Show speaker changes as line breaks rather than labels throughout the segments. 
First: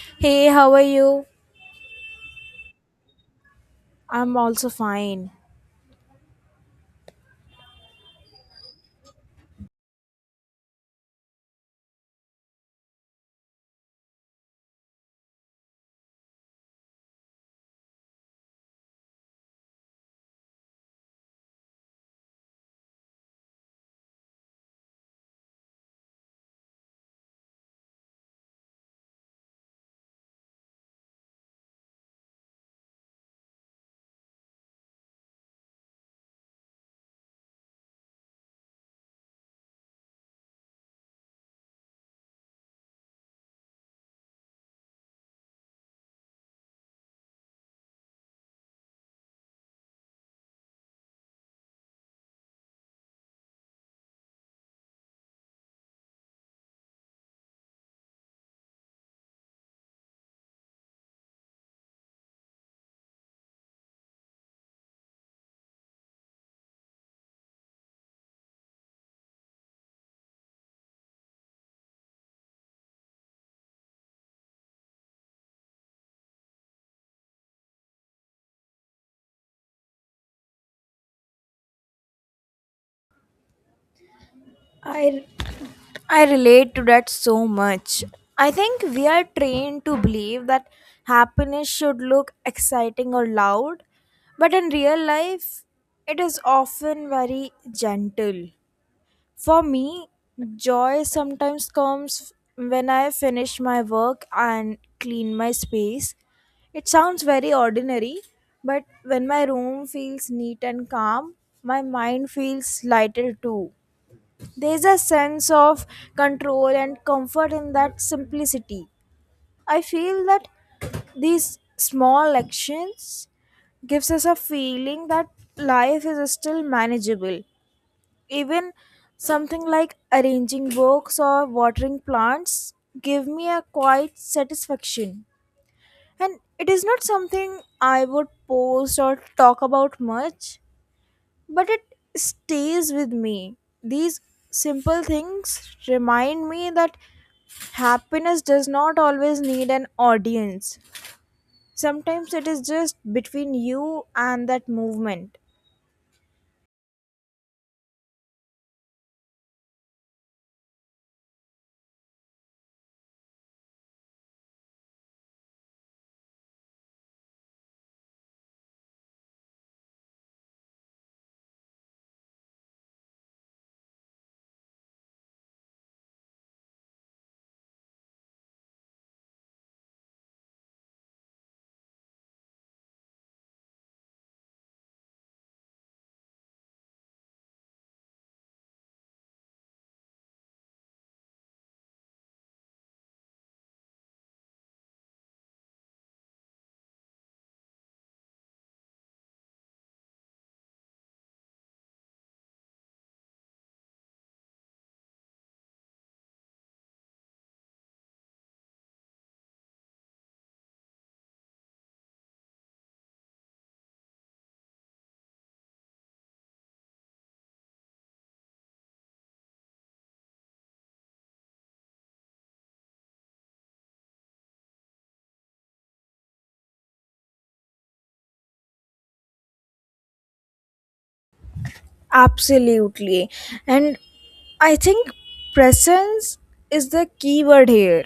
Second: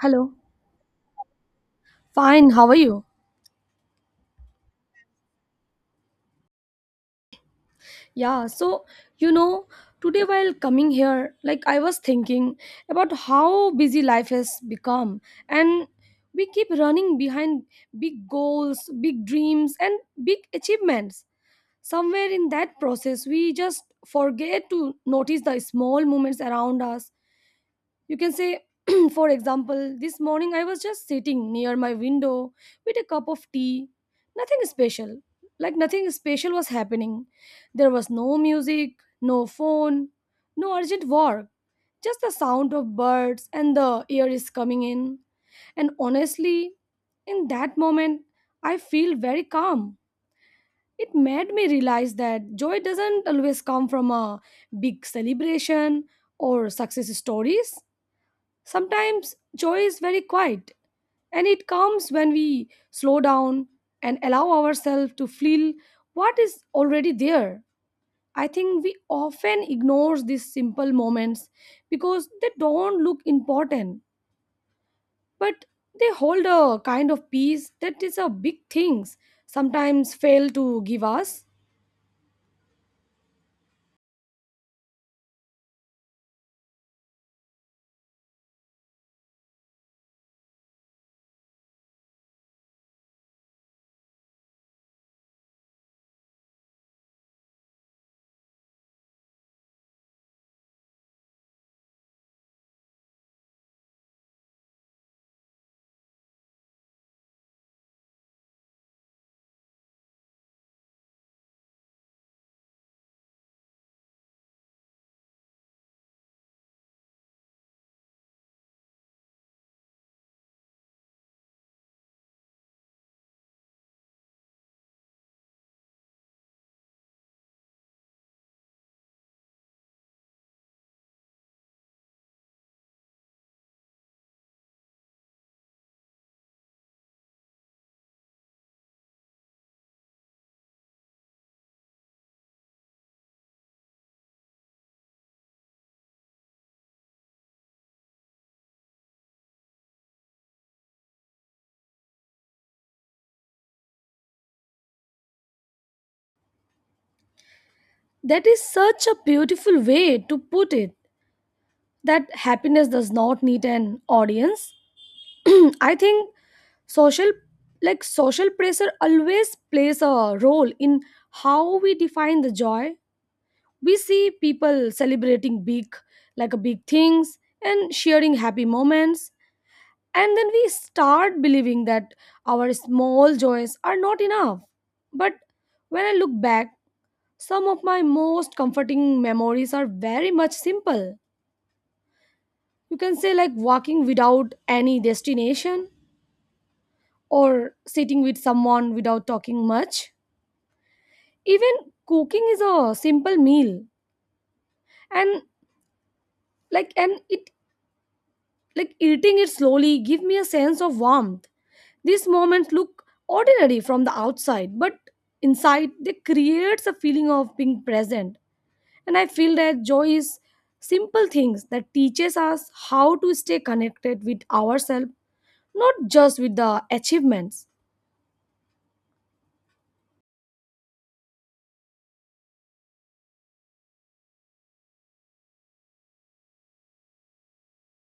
Hello.
Hey, how are you?
Fine, how are you?
I'm also fine.
Yeah, so you know, today while coming here, like I was thinking about how busy life has become and we keep running behind big goals, big dreams and big achievements. Somewhere in that process, we just forget to notice the small moments around us. You can say, for example, this morning I was just sitting near my window with a cup of tea. Nothing special. Like nothing special was happening. There was no music, no phone, no urgent work, just the sound of birds and the air is coming in. And honestly, in that moment, I feel very calm. It made me realize that joy doesn't always come from a big celebration or success stories. Sometimes joy is very quiet, and it comes when we slow down and allow ourselves to feel what is already there. I think we often ignore these simple moments because they don't look important, but they hold a kind of peace that is a big things sometimes fail to give us.
I I relate to that so much. I think we are trained to believe that happiness should look exciting or loud, but in real life it is often very gentle. For me, joy sometimes comes when I finish my work and clean my space. It sounds very ordinary, but when my room feels neat and calm, my mind feels lighter too. There's a sense of control and comfort in that simplicity. I feel that these small actions gives us a feeling that life is still manageable, even something like arranging books or watering plants give me a quiet satisfaction, and it is not something I would post or talk about much, but it stays with me. These simple things remind me that happiness does not always need an audience. Sometimes it is just between you and that movement.
That is such a beautiful way to put it, that happiness does not need an audience. I think social social pressure always plays a role in how we define the joy. We see people celebrating big, like a big things, and sharing happy moments, and then we start believing that our small joys are not enough. But when I look back, some of my most comforting memories are very much simple. You can say, like walking without any destination or sitting with someone without talking much, even cooking is a simple meal, and like and it like eating it slowly give me a sense of warmth. These moments look ordinary from the outside, but inside they creates a feeling of being present, and I feel that joy is simple things that teaches us how to stay connected with ourselves, not just with the achievements.
Absolutely. And I think presence is the key word here.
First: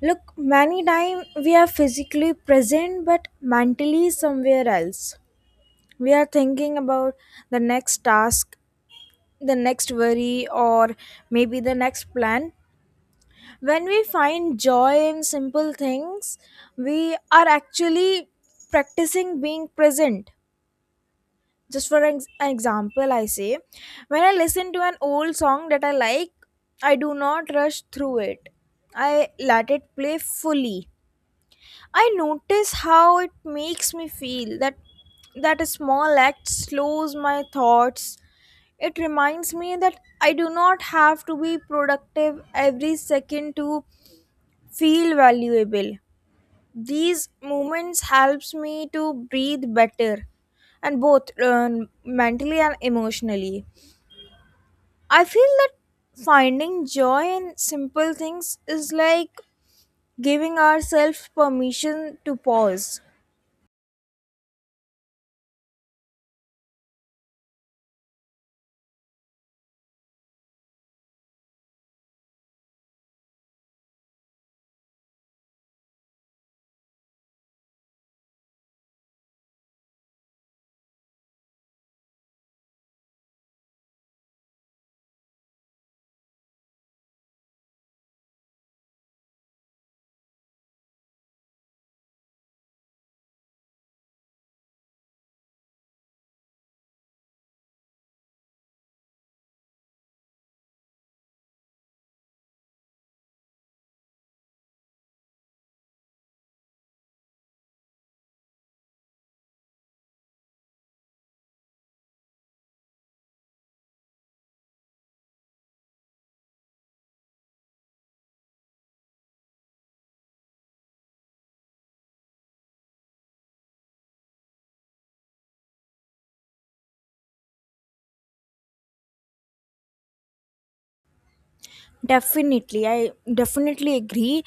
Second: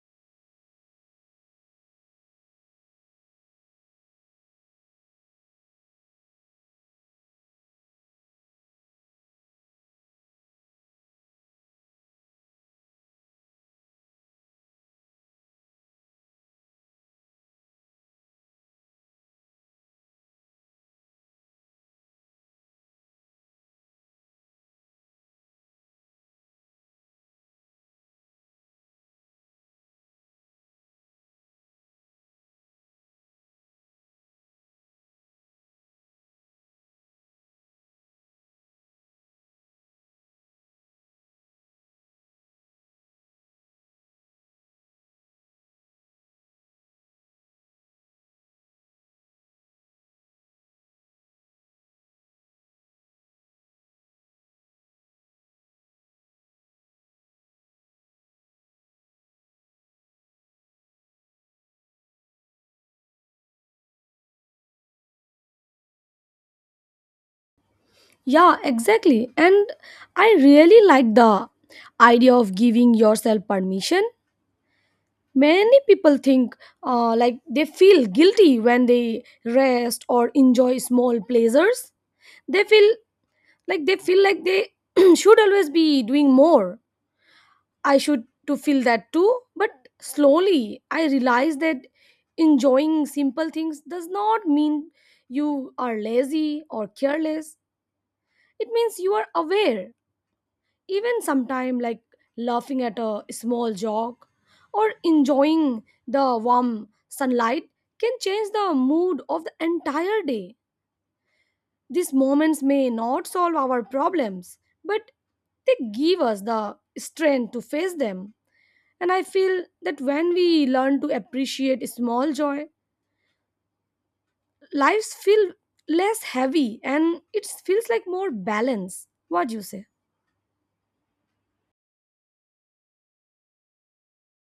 Look, many times we are physically present but mentally somewhere else. We are thinking about the next task, the next worry, or maybe the next plan. When we find joy in simple things, we are actually practicing being present. Just for an example I say, when I listen to an old song that I like, I do not rush through it. I let it play fully. I notice how it makes me feel. That a small act slows my thoughts. It reminds me that I do not have to be productive every second to feel valuable. These moments helps me to breathe better, and both mentally and emotionally, I feel that finding joy in simple things is like giving ourselves permission to pause.
Yeah, exactly, and I really like the idea of giving yourself permission. Many people think, like they feel guilty when they rest or enjoy small pleasures. They feel they feel like they should always be doing more. I should to feel that too, but slowly I realized that enjoying simple things does not mean you are lazy or careless. It means you are aware. Even sometime, like laughing at a small joke or enjoying the warm sunlight, can change the mood of the entire day. These moments may not solve our problems, but they give us the strength to face them. And I feel that when we learn to appreciate small joy, lives feel less heavy and it feels like more balance. What do you say?
Definitely, I definitely agree.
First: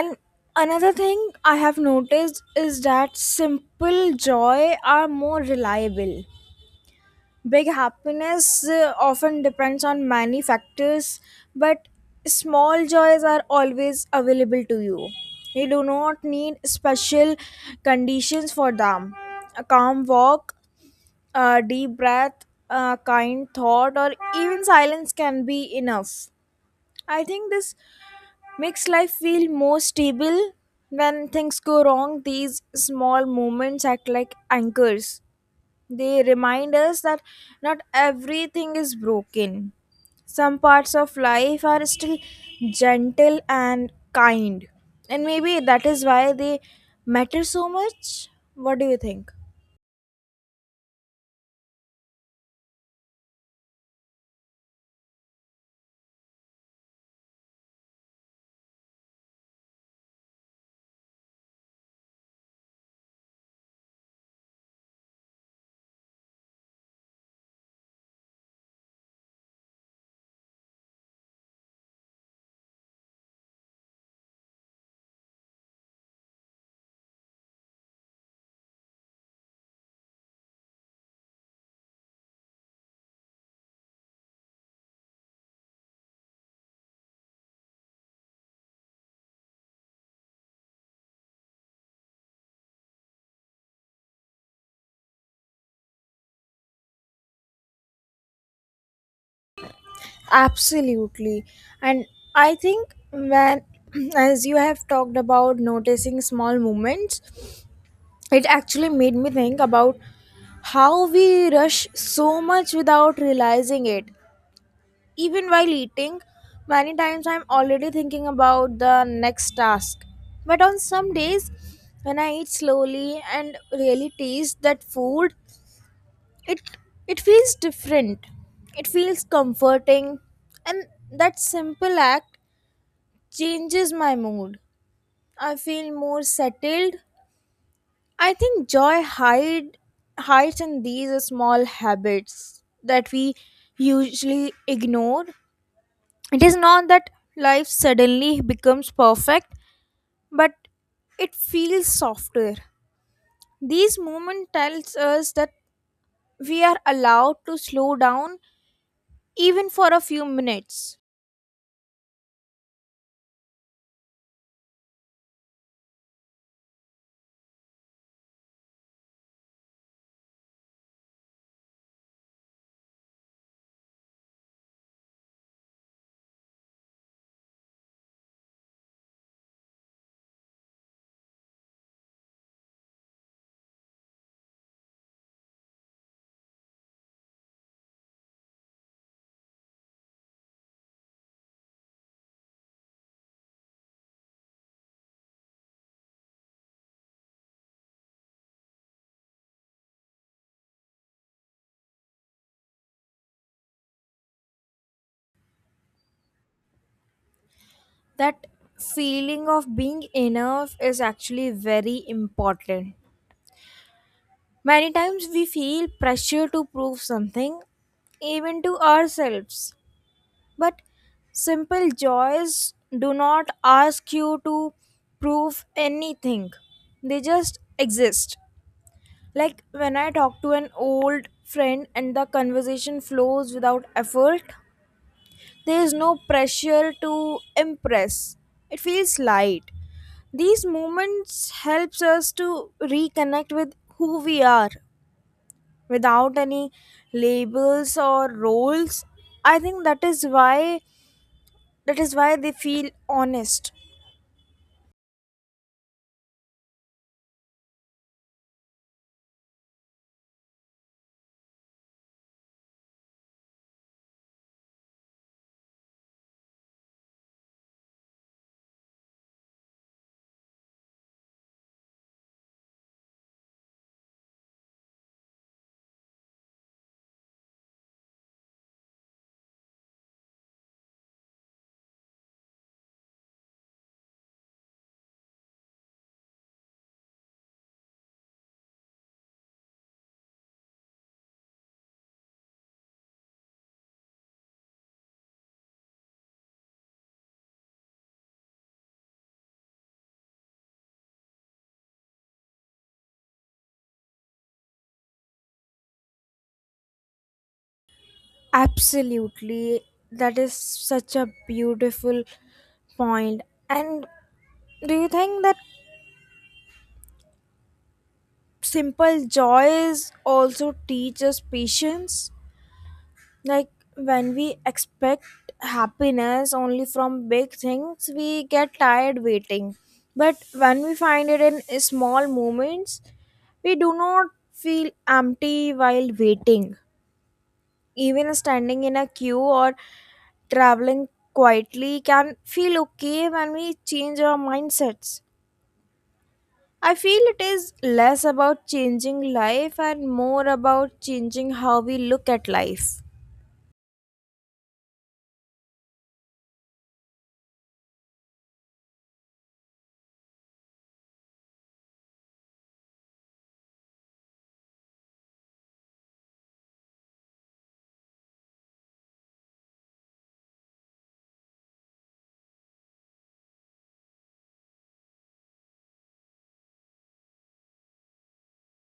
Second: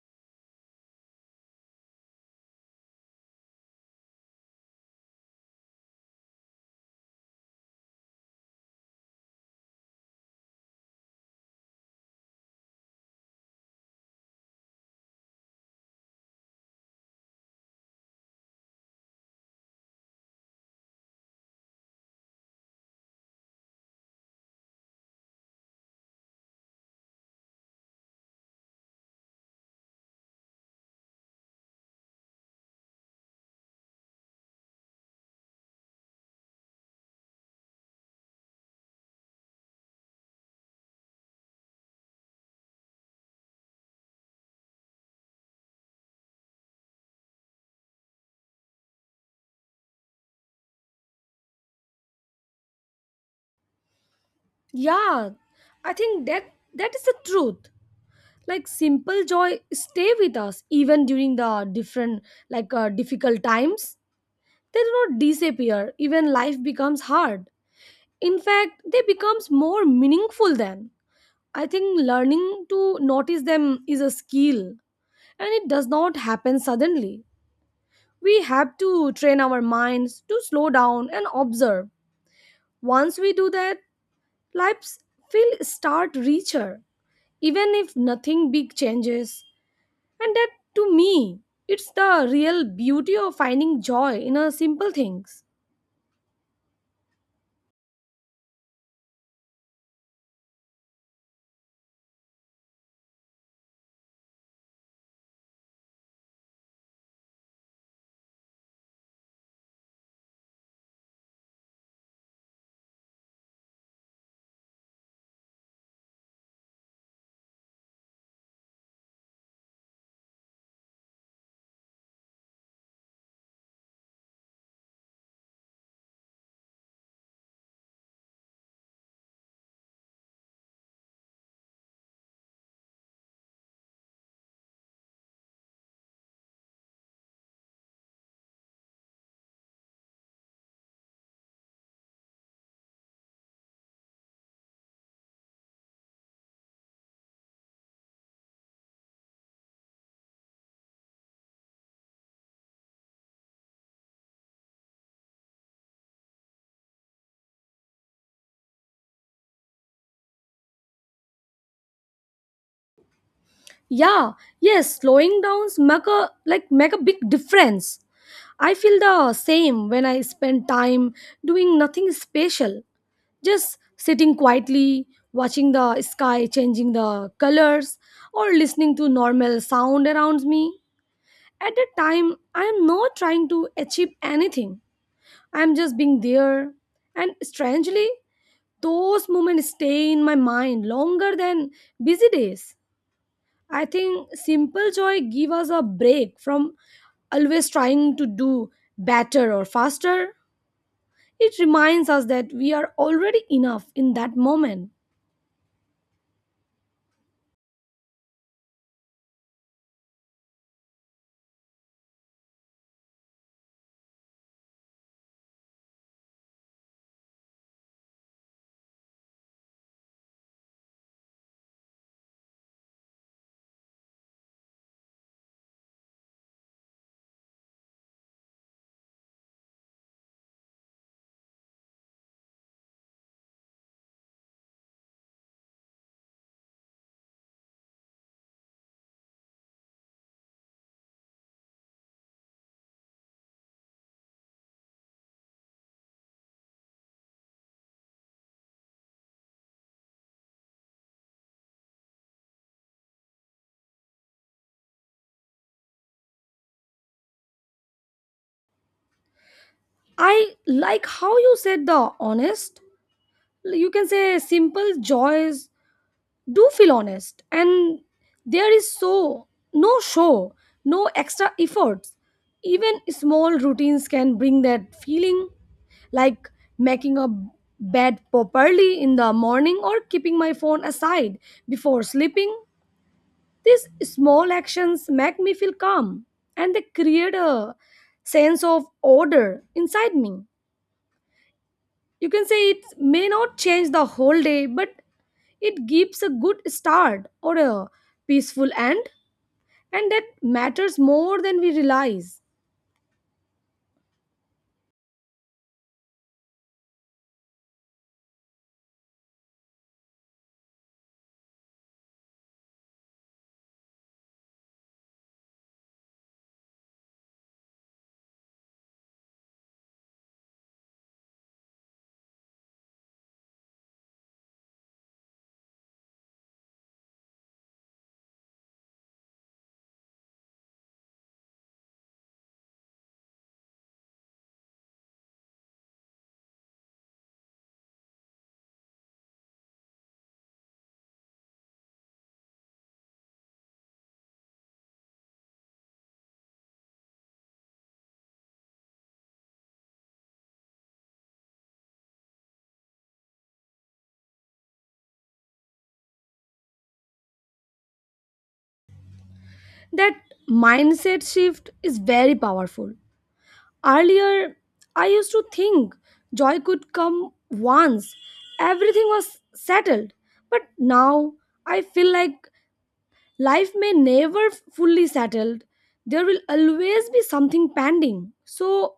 And another thing I have noticed is that simple joy are more reliable. Big happiness, often depends on many factors, but small joys are always available to you. You do not need special conditions for them. A calm walk, a deep breath, a kind thought, or even silence can be enough. I think this makes life feel more stable. When things go wrong, these small moments act like anchors. They remind us that not everything is broken. Some parts of life are still gentle and kind. And maybe that is why they matter so much. What do you think?
Yeah, I think that is the truth. Like simple joy stay with us even during the different, like difficult times. They do not disappear even life becomes hard. In fact, they becomes more meaningful then. I think learning to notice them is a skill, and it does not happen suddenly. We have to train our minds to slow down and observe. Once we do that, lives will start richer even if nothing big changes. And that, to me, it's the real beauty of finding joy in a simple things.
Absolutely. And I think when, as you have talked about noticing small moments, it actually made me think about how we rush so much without realizing it. Even while eating, many times I'm already thinking about the next task. But on some days, when I eat slowly and really taste that food, it it feels different. It feels comforting, and that simple act changes my mood. I feel more settled. I think joy hides in these small habits that we usually ignore. It is not that life suddenly becomes perfect, but it feels softer. These moments tells us that we are allowed to slow down even for a few minutes.
Yeah, yes, slowing downs make a, make a big difference. I feel the same when I spend time doing nothing special, just sitting quietly, watching the sky changing the colors, or listening to normal sound around me. At that time, I am not trying to achieve anything. I am just being there. And strangely, those moments stay in my mind longer than busy days. I think simple joy give us a break from always trying to do better or faster. It reminds us that we are already enough in that moment.
That feeling of being enough is actually very important. Many times we feel pressure to prove something, even to ourselves. But simple joys do not ask you to prove anything, they just exist. Like when I talk to an old friend and the conversation flows without effort, there is no pressure to impress. It feels light. These moments helps us to reconnect with who we are without any labels or roles. I think that is why they feel honest.
I like how you said the honest. You can say simple joys do feel honest, and there is so no show, no extra efforts. Even small routines can bring that feeling, like making a bed properly in the morning or keeping my phone aside before sleeping. These small actions make me feel calm, and they create a sense of order inside me. You can say it may not change the whole day, but it gives a good start or a peaceful end, and that matters more than we realize.
Absolutely, that is such a beautiful point. And do you think that simple joys also teach us patience, like when we expect happiness only from big things, we get tired waiting, but when we find it in small moments, we do not feel empty while waiting. Even standing in a queue or traveling quietly can feel okay when we change our mindsets. I feel it is less about changing life and more about changing how we look at life.
That mindset shift is very powerful. Earlier, I used to think joy could come once, everything was settled, but now I feel like life may never fully settled. There will always be something pending. So,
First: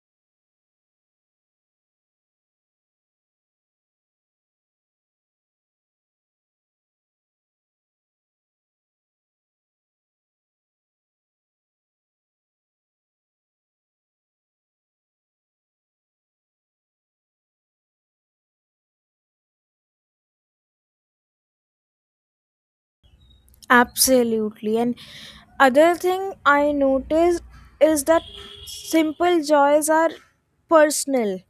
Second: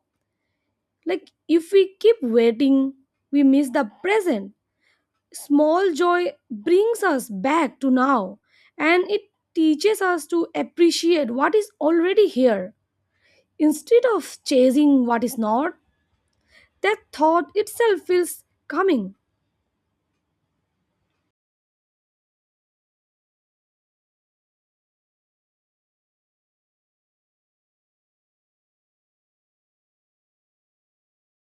like, if we keep waiting, we miss the present. Small joy brings us back to now, and it teaches us to appreciate what is already here instead of chasing what is not. That thought itself feels coming.
Absolutely. And other thing I noticed is that simple joys are personal.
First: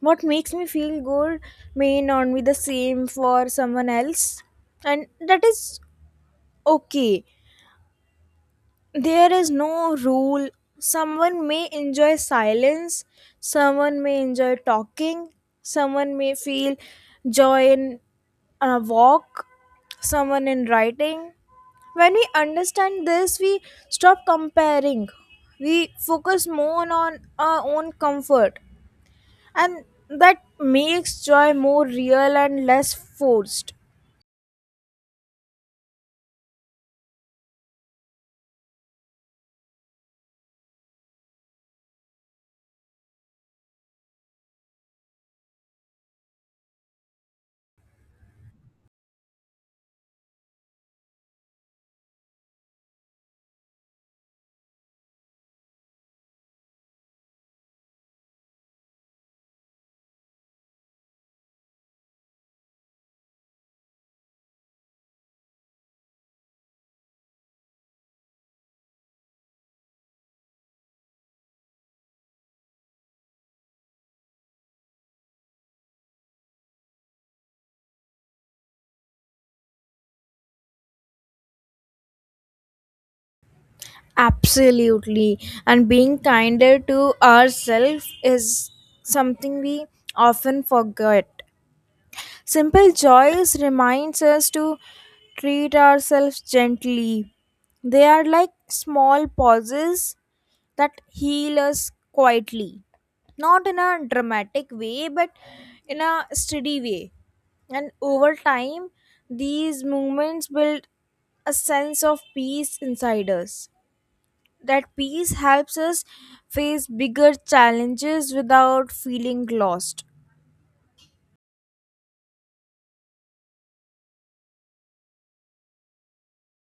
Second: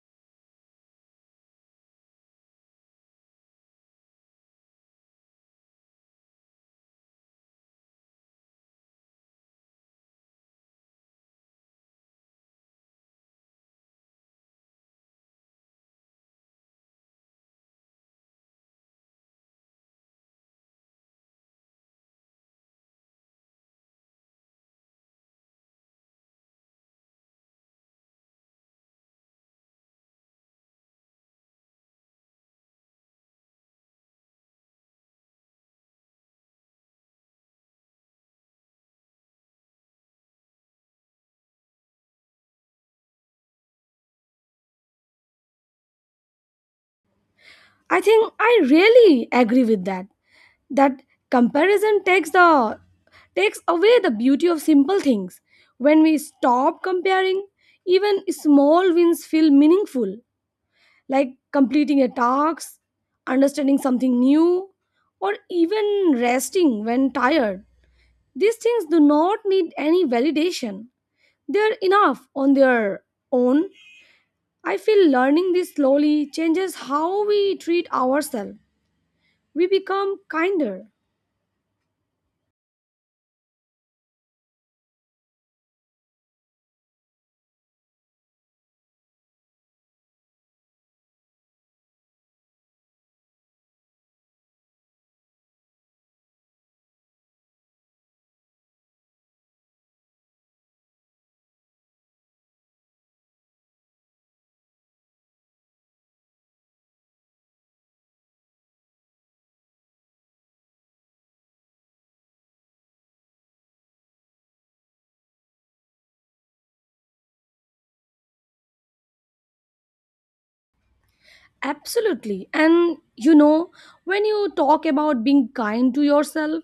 What makes me feel good may not be the same for someone else, and that is okay. There is no rule. Someone may enjoy silence, someone may enjoy talking, someone may feel joy in a walk, someone in writing. When we understand this, we stop comparing. We focus more on our own comfort, and that makes joy more real and less forced.
I think I really agree with that. That comparison takes away the beauty of simple things. When we stop comparing, even small wins feel meaningful. Like completing a task, understanding something new, or even resting when tired. These things do not need any validation, they are enough on their own. I feel learning this slowly changes how we treat ourselves. We become kinder.
Absolutely. And being kinder to ourselves is something we often forget. Simple joys reminds us to treat ourselves gently. They are like small pauses that heal us quietly. Not in a dramatic way, but in a steady way. And over time, these movements build a sense of peace inside us. That peace helps us face bigger challenges without feeling lost.
Absolutely. And you know, when you talk about being kind to yourself,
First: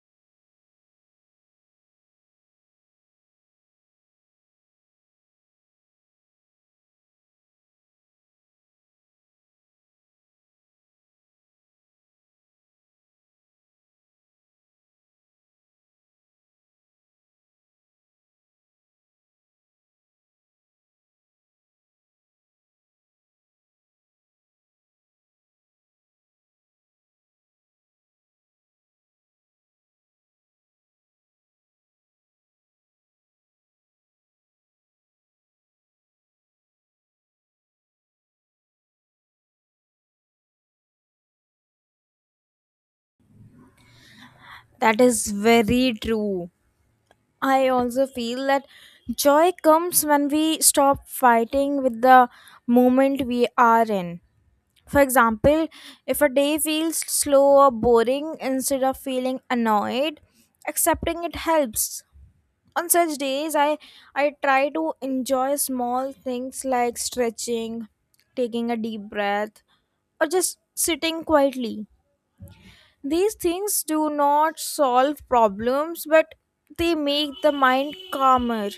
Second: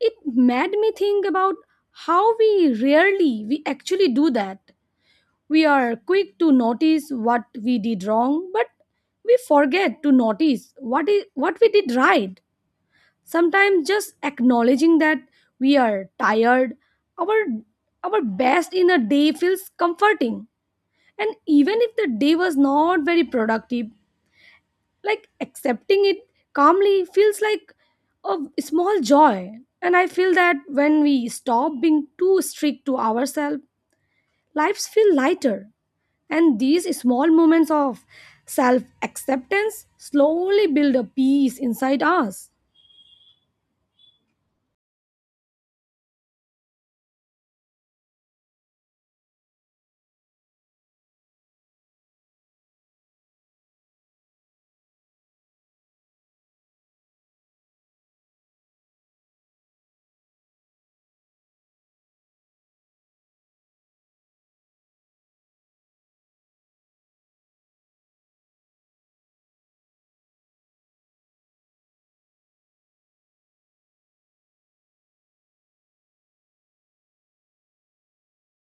it made me think about how we actually do that. We are quick to notice what we did wrong, but we forget to notice what we did right. Sometimes just acknowledging that we are tired, our our best in a day feels comforting. And even if the day was not very productive, like accepting it calmly feels like a small joy. And I feel that when we stop being too strict to ourselves, lives feel lighter. And these small moments of self acceptance slowly build a peace inside us.
That is very true. I also feel that joy comes when we stop fighting with the moment we are in. For example, if a day feels slow or boring, instead of feeling annoyed, accepting it helps. On such days, I try to enjoy small things like stretching, taking a deep breath, or just sitting quietly. These things do not solve problems, but they make the mind calmer.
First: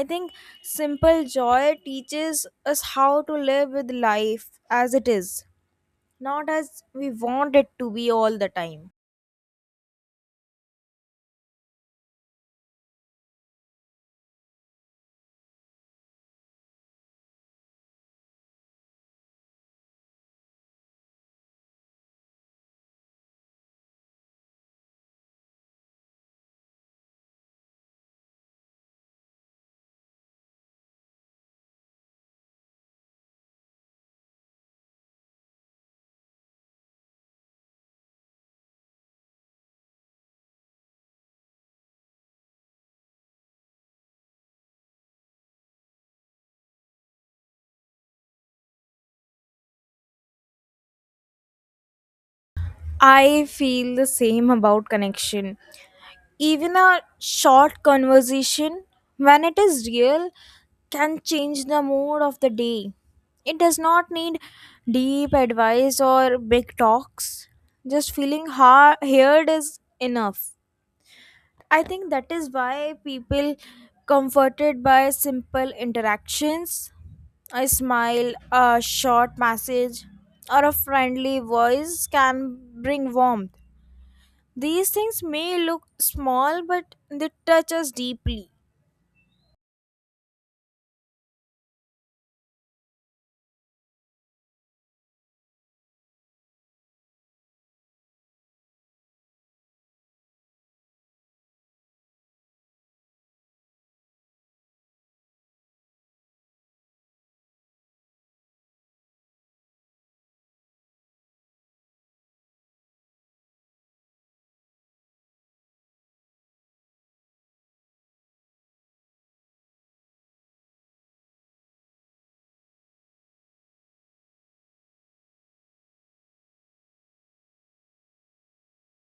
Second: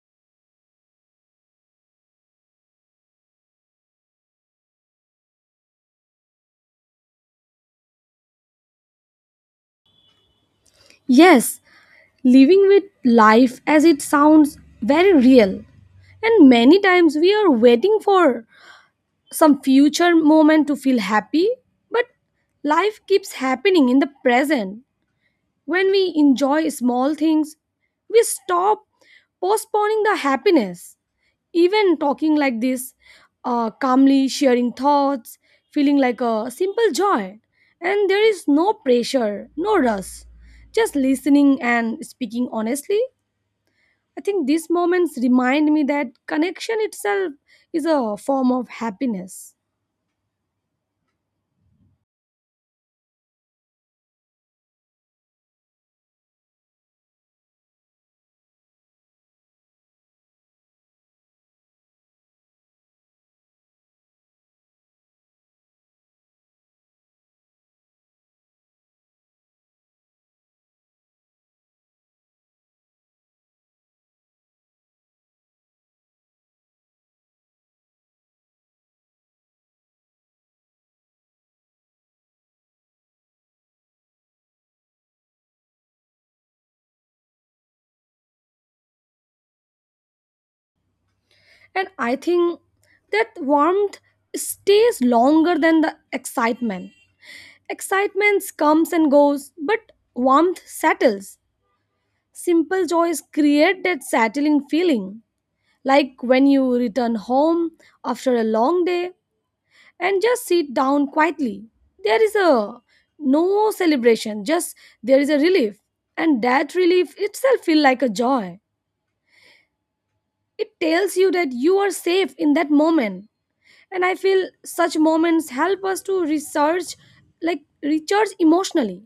I think simple joy teaches us how to live with life as it is, not as we want it to be all the time.
Yes, living with life as it sounds very real. And many times we are waiting for some future moment to feel happy, but life keeps happening in the present. When we enjoy small things, we stop postponing the happiness. Even talking like this, calmly sharing thoughts, feeling like a simple joy. And there is no pressure, no rush. Just listening and speaking honestly. I think these moments remind me that connection itself is a form of happiness.
I feel the same about connection. Even a short conversation, when it is real, can change the mood of the day. It does not need deep advice or big talks. Just feeling heard is enough. I think that is why people comforted by simple interactions. A smile, a short message, or a friendly voice can bring warmth. These things may look small, but they touch us deeply.
And I think that warmth stays longer than the excitement. Excitement comes and goes, but warmth settles. Simple joys create that settling feeling, like when you return home after a long day and just sit down quietly. There is a no celebration, just there is a relief, and that relief itself feels like a joy. It tells you that you are safe in that moment, and I feel such moments help us to research, like recharge emotionally.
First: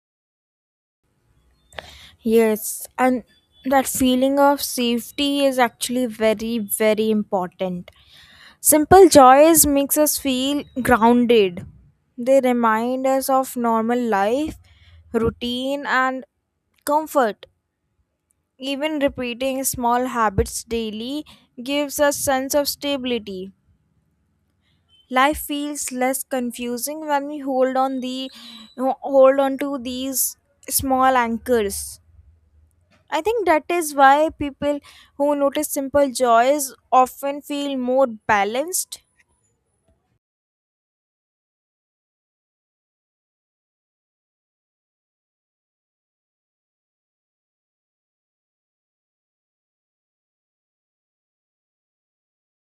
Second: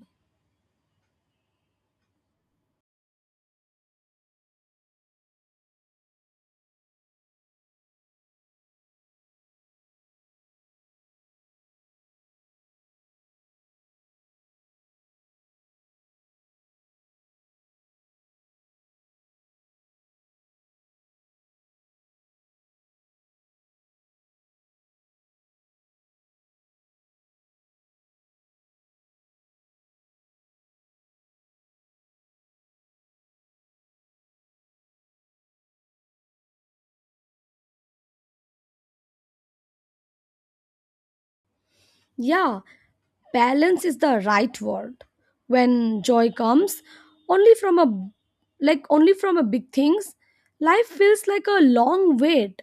Yes, and that feeling of safety is actually very, very important. Simple joys makes us feel grounded. They remind us of normal life, routine, and comfort. Even repeating small habits daily gives us sense of stability. Life feels less confusing when we hold on the hold on to these small anchors. I think that is why people who notice simple joys often feel more balanced.
Yeah, balance is the right word. When joy comes only from a, only from a big things, life feels like a long wait.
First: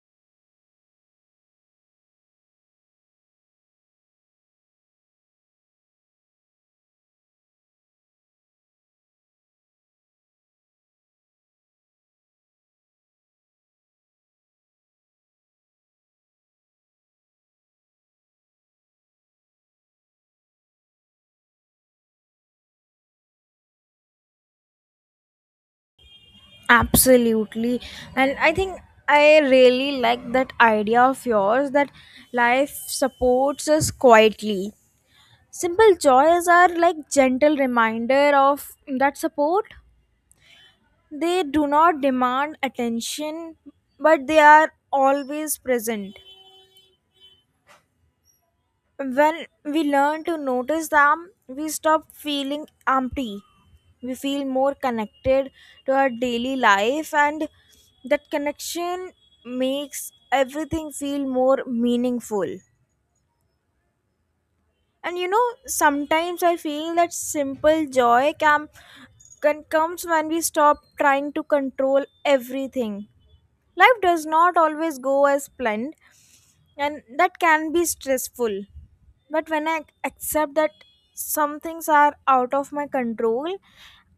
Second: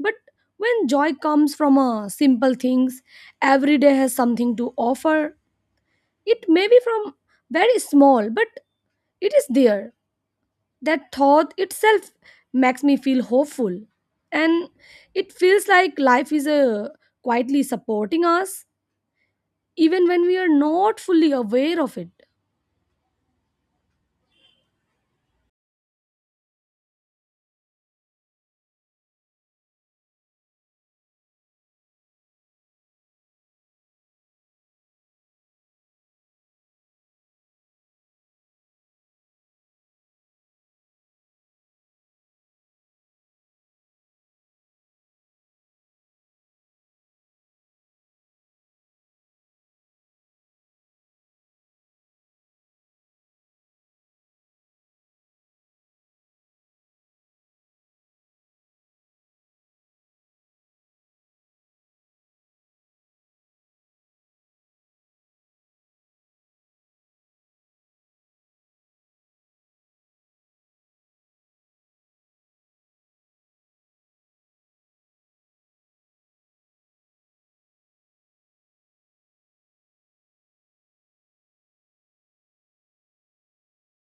But when joy comes from a simple things, every day has something to offer. It may be from very small, but it is there. That thought itself makes me feel hopeful, and it feels like life is a quietly supporting us even when we are not fully aware of it.
Absolutely. And I think I really like that idea of yours, that life supports us quietly. Simple joys are like gentle reminder of that support. They do not demand attention, but they are always present. When we learn to notice them, we stop feeling empty. We feel more connected to our daily life, and that connection makes everything feel more meaningful. And you know, sometimes I feel that simple joy can comes when we stop trying to control everything. Life does not always go as planned, and that can be stressful. But when I accept that some things are out of my control,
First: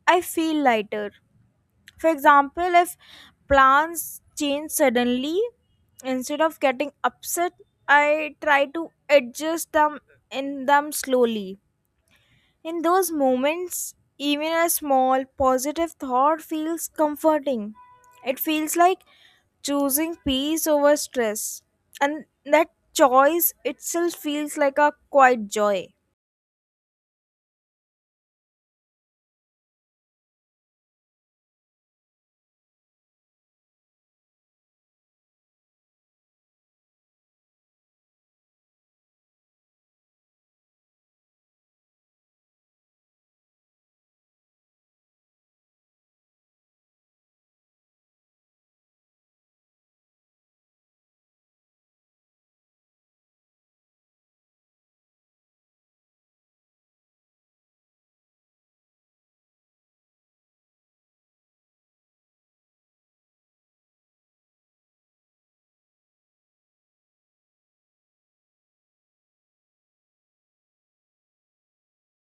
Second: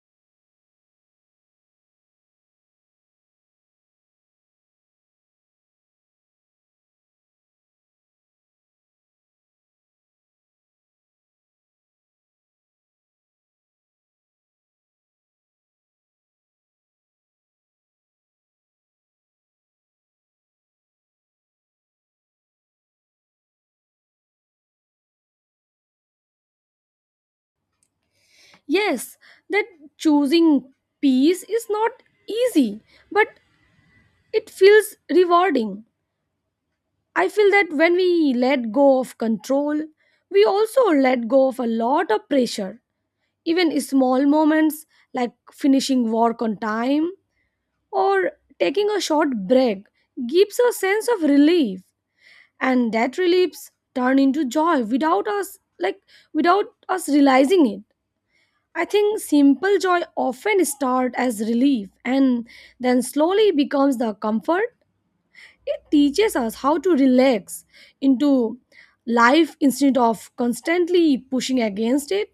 I feel lighter. For example, if plans change suddenly, instead of getting upset, I try to adjust them in them slowly. In those moments, even a small positive thought feels comforting. It feels like choosing peace over stress. And that choice itself feels like a quiet joy.
Yes, that choosing peace is not easy, but it feels rewarding. I feel that when we let go of control, we also let go of a lot of pressure. Even small moments like finishing work on time or taking a short break gives a sense of relief, and that reliefs turn into joy without us realizing it. I think simple joy often starts as relief and then slowly becomes the comfort. It teaches us how to relax into life instead of constantly pushing against it.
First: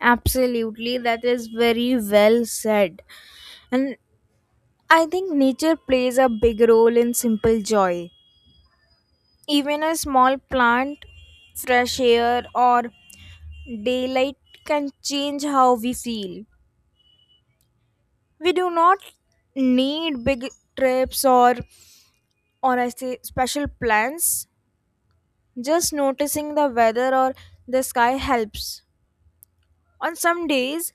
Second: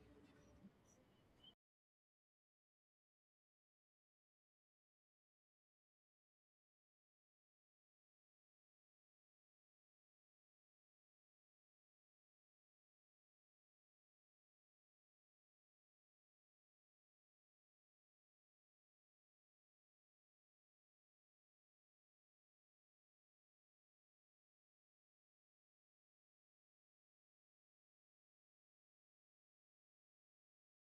Absolutely, that is very well said. And I think nature plays a big role in simple joy. Even a small plant, fresh air, or daylight can change how we feel. We do not need big trips or I say special plans. Just noticing the weather or the sky helps. On some days,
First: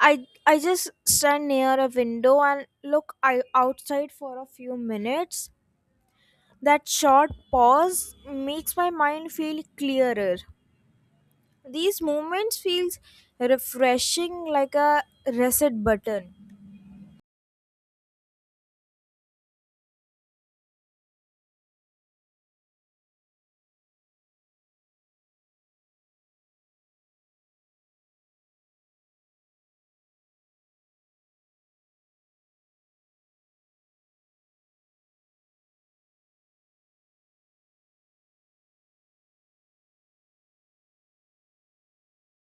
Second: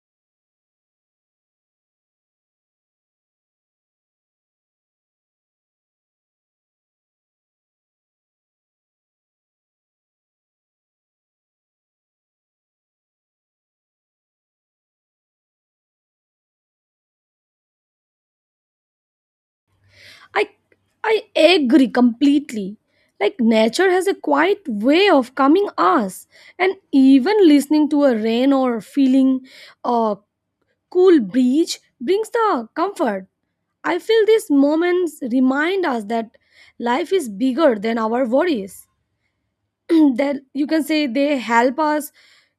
I just stand near a window and look outside for a few minutes. That short pause makes my mind feel clearer. These moments feels refreshing, like a reset button.
I I agree completely. Like nature has a quiet way of calming us, and even listening to a rain or feeling a cool breeze brings the comfort. I feel these moments remind us that life is bigger than our worries. That, you can say, they help us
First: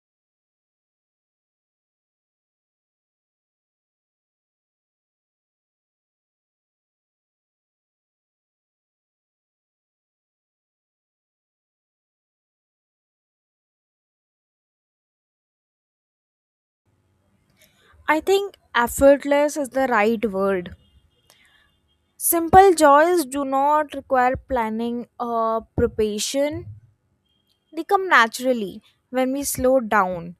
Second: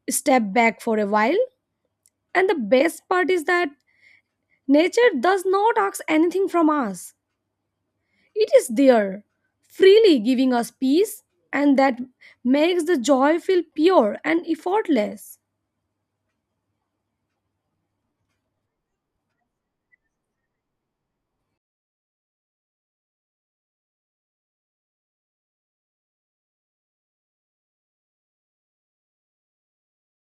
step back for a while. And the best part is that nature does not ask anything from us, it is there, freely giving us peace, and that makes the joy feel pure and effortless.
I think effortless is the right word. Simple joys do not require planning or preparation. They come naturally when we slow down.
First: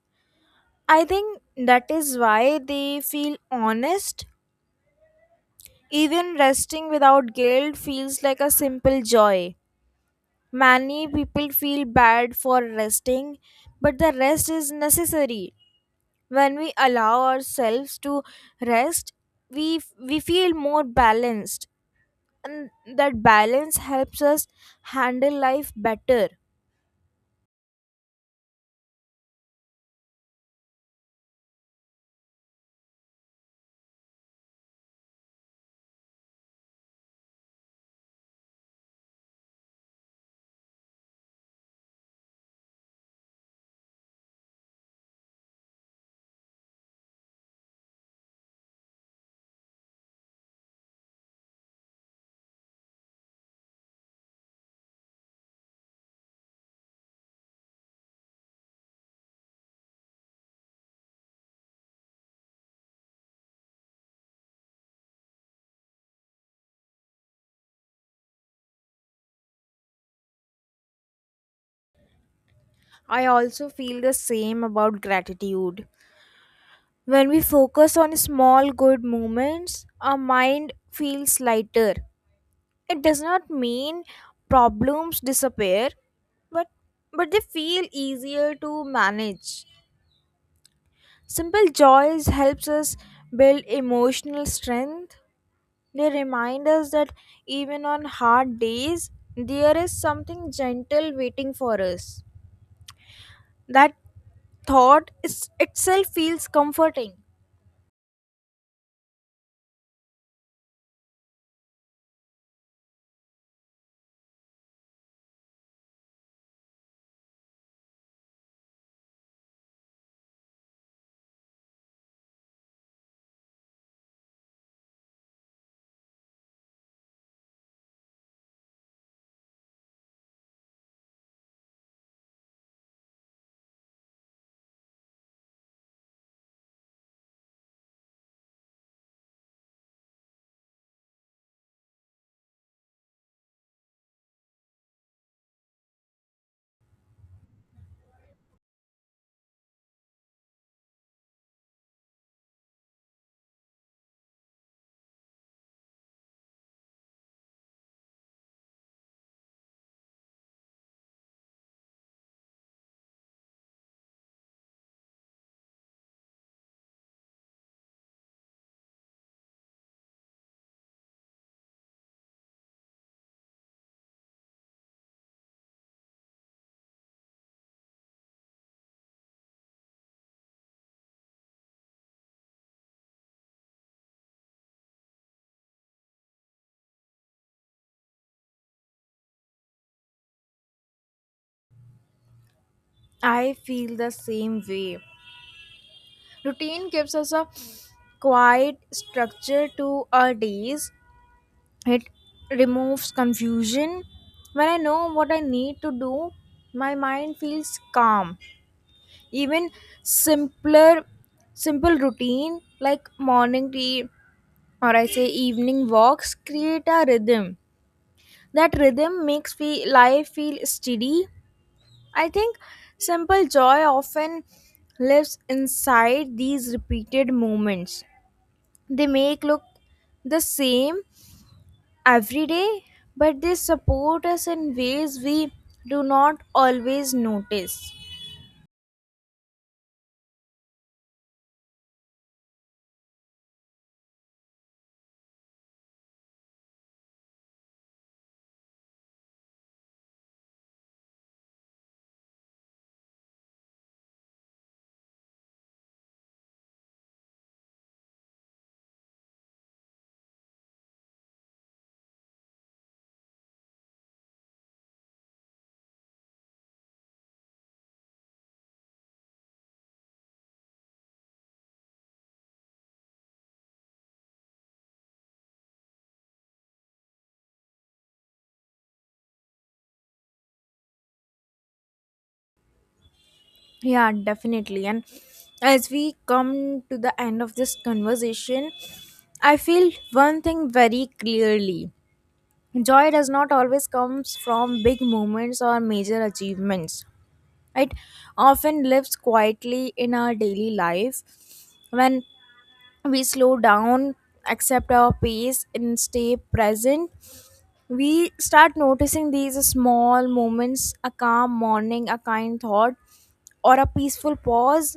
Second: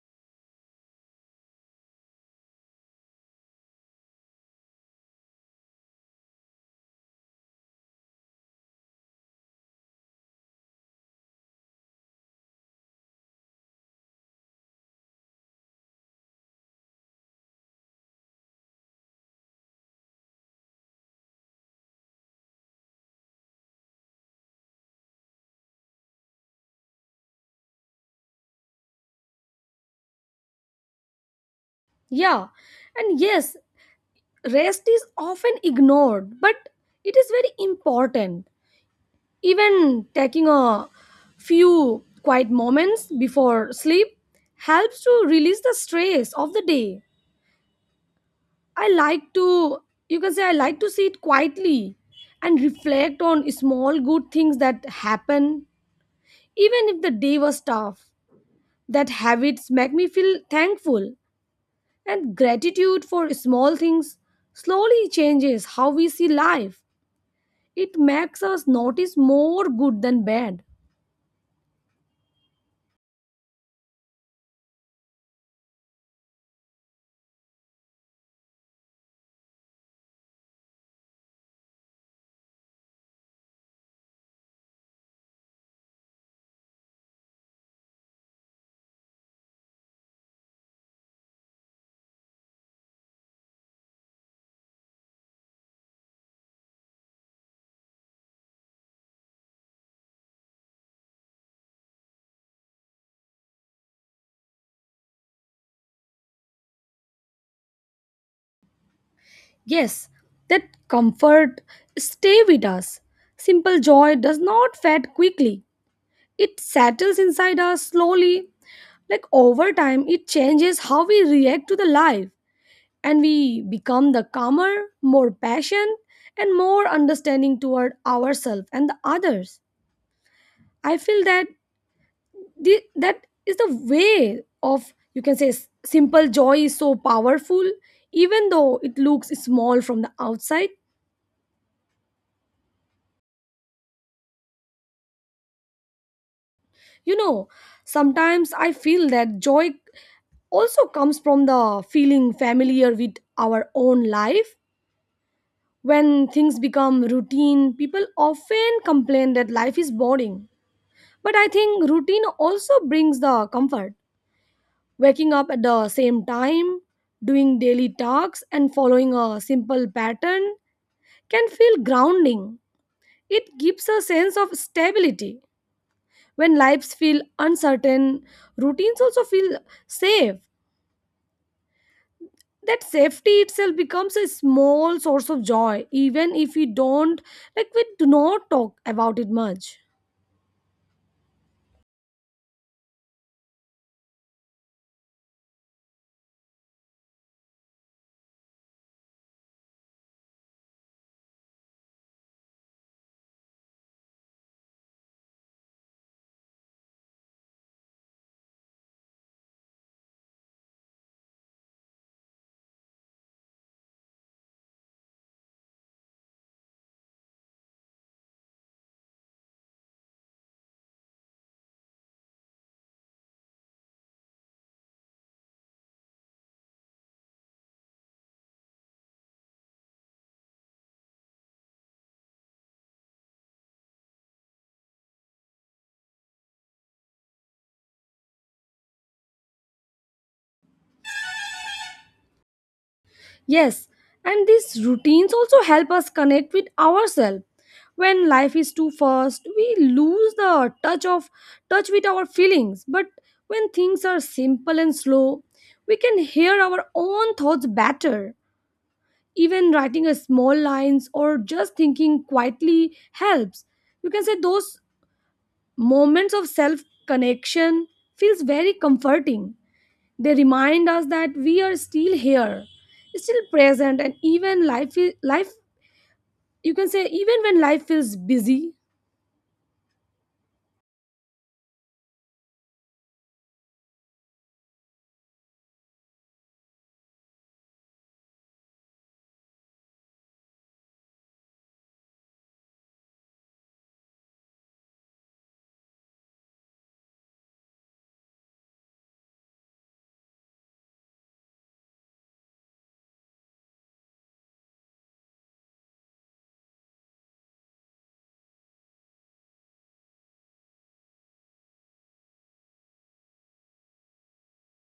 I think that is why they feel honest. Even resting without guilt feels like a simple joy. Many people feel bad for resting, but the rest is necessary. When we allow ourselves to rest, we feel more balanced, and that balance helps us handle life better.
Yeah, and yes, rest is often ignored, but it is very important. Even taking a few quiet moments before sleep helps to release the stress of the day. I like to, you can say, I like to sit quietly and reflect on small good things that happen, even if the day was tough. That habits make me feel thankful, and gratitude for small things slowly changes how we see life. It makes us notice more good than bad.
I also feel the same about gratitude. When we focus on small good moments, our mind feels lighter. It does not mean problems disappear, but but they feel easier to manage. Simple joys helps us build emotional strength. They remind us that even on hard days, there is something gentle waiting for us. That thought is itself feels comforting.
Yes, that comfort stay with us. Simple joy does not fade quickly. It settles inside us slowly. Like over time, it changes how we react to the life, and we become the calmer, more patient, and more understanding toward ourselves and the others. I feel that the, that is the way of, you can say, simple joy is so powerful, even though it looks small from the outside. You know, sometimes I feel that joy also comes from the feeling familiar with our own life. When things become routine, people often complain that life is boring, but I think routine also brings the comfort. Waking up at the same time, doing daily tasks and following a simple pattern can feel grounding. It gives a sense of stability. When lives feel uncertain, routines also feel safe. That safety itself becomes a small source of joy, even if we don't, like, we do not talk about it much.
I feel the same way. Routine gives us a quiet structure to our days. It removes confusion. When I know what I need to do, my mind feels calm. Even simpler simple routine like morning tea, or I say evening walks create a rhythm. That rhythm makes life feel steady. I think simple joy often lives inside these repeated moments. They make look the same every day, but they support us in ways we do not always notice.
Yes, and these routines also help us connect with ourselves. When life is too fast, we lose the touch with our feelings. But when things are simple and slow, we can hear our own thoughts better. Even writing a small lines or just thinking quietly helps. You can say those moments of self connection feels very comforting. They remind us that we are still here, still present, and even life, is, life you can say, even when life feels busy.
Yeah, definitely. And as we come to the end of this conversation, I feel one thing very clearly. Joy does not always comes from big moments or major achievements. It often lives quietly in our daily life. When we slow down, accept our pace, and stay present, we start noticing these small moments. A calm morning, a kind thought, or a peaceful pause,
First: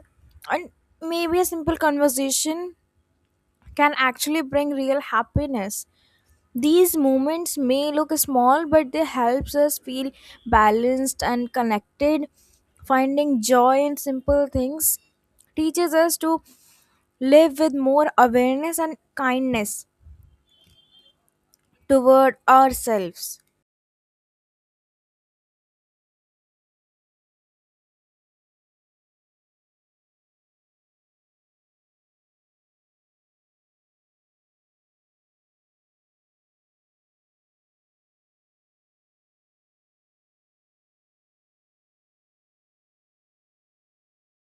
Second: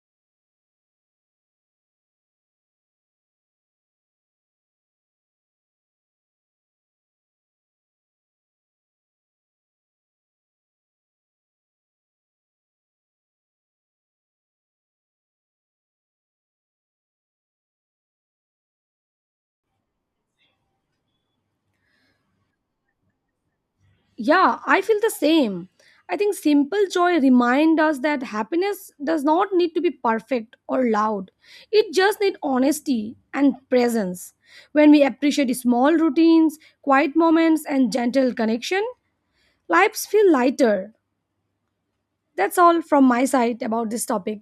and maybe a simple conversation can actually bring real happiness. These moments may look small, but they helps us feel balanced and connected. Finding joy in simple things teaches us to live with more awareness and kindness toward ourselves.
Yeah, I feel the same. I think simple joy remind us that happiness does not need to be perfect or loud. It just needs honesty and presence. When we appreciate small routines, quiet moments, and gentle connection, lives feel lighter. That's all from my side about this topic.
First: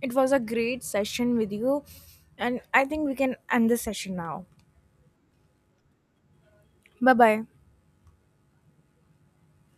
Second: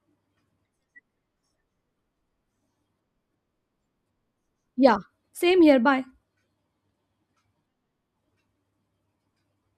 It was a great session with you, and I think we can end the session now.
Yeah, same here. Bye.
Bye bye.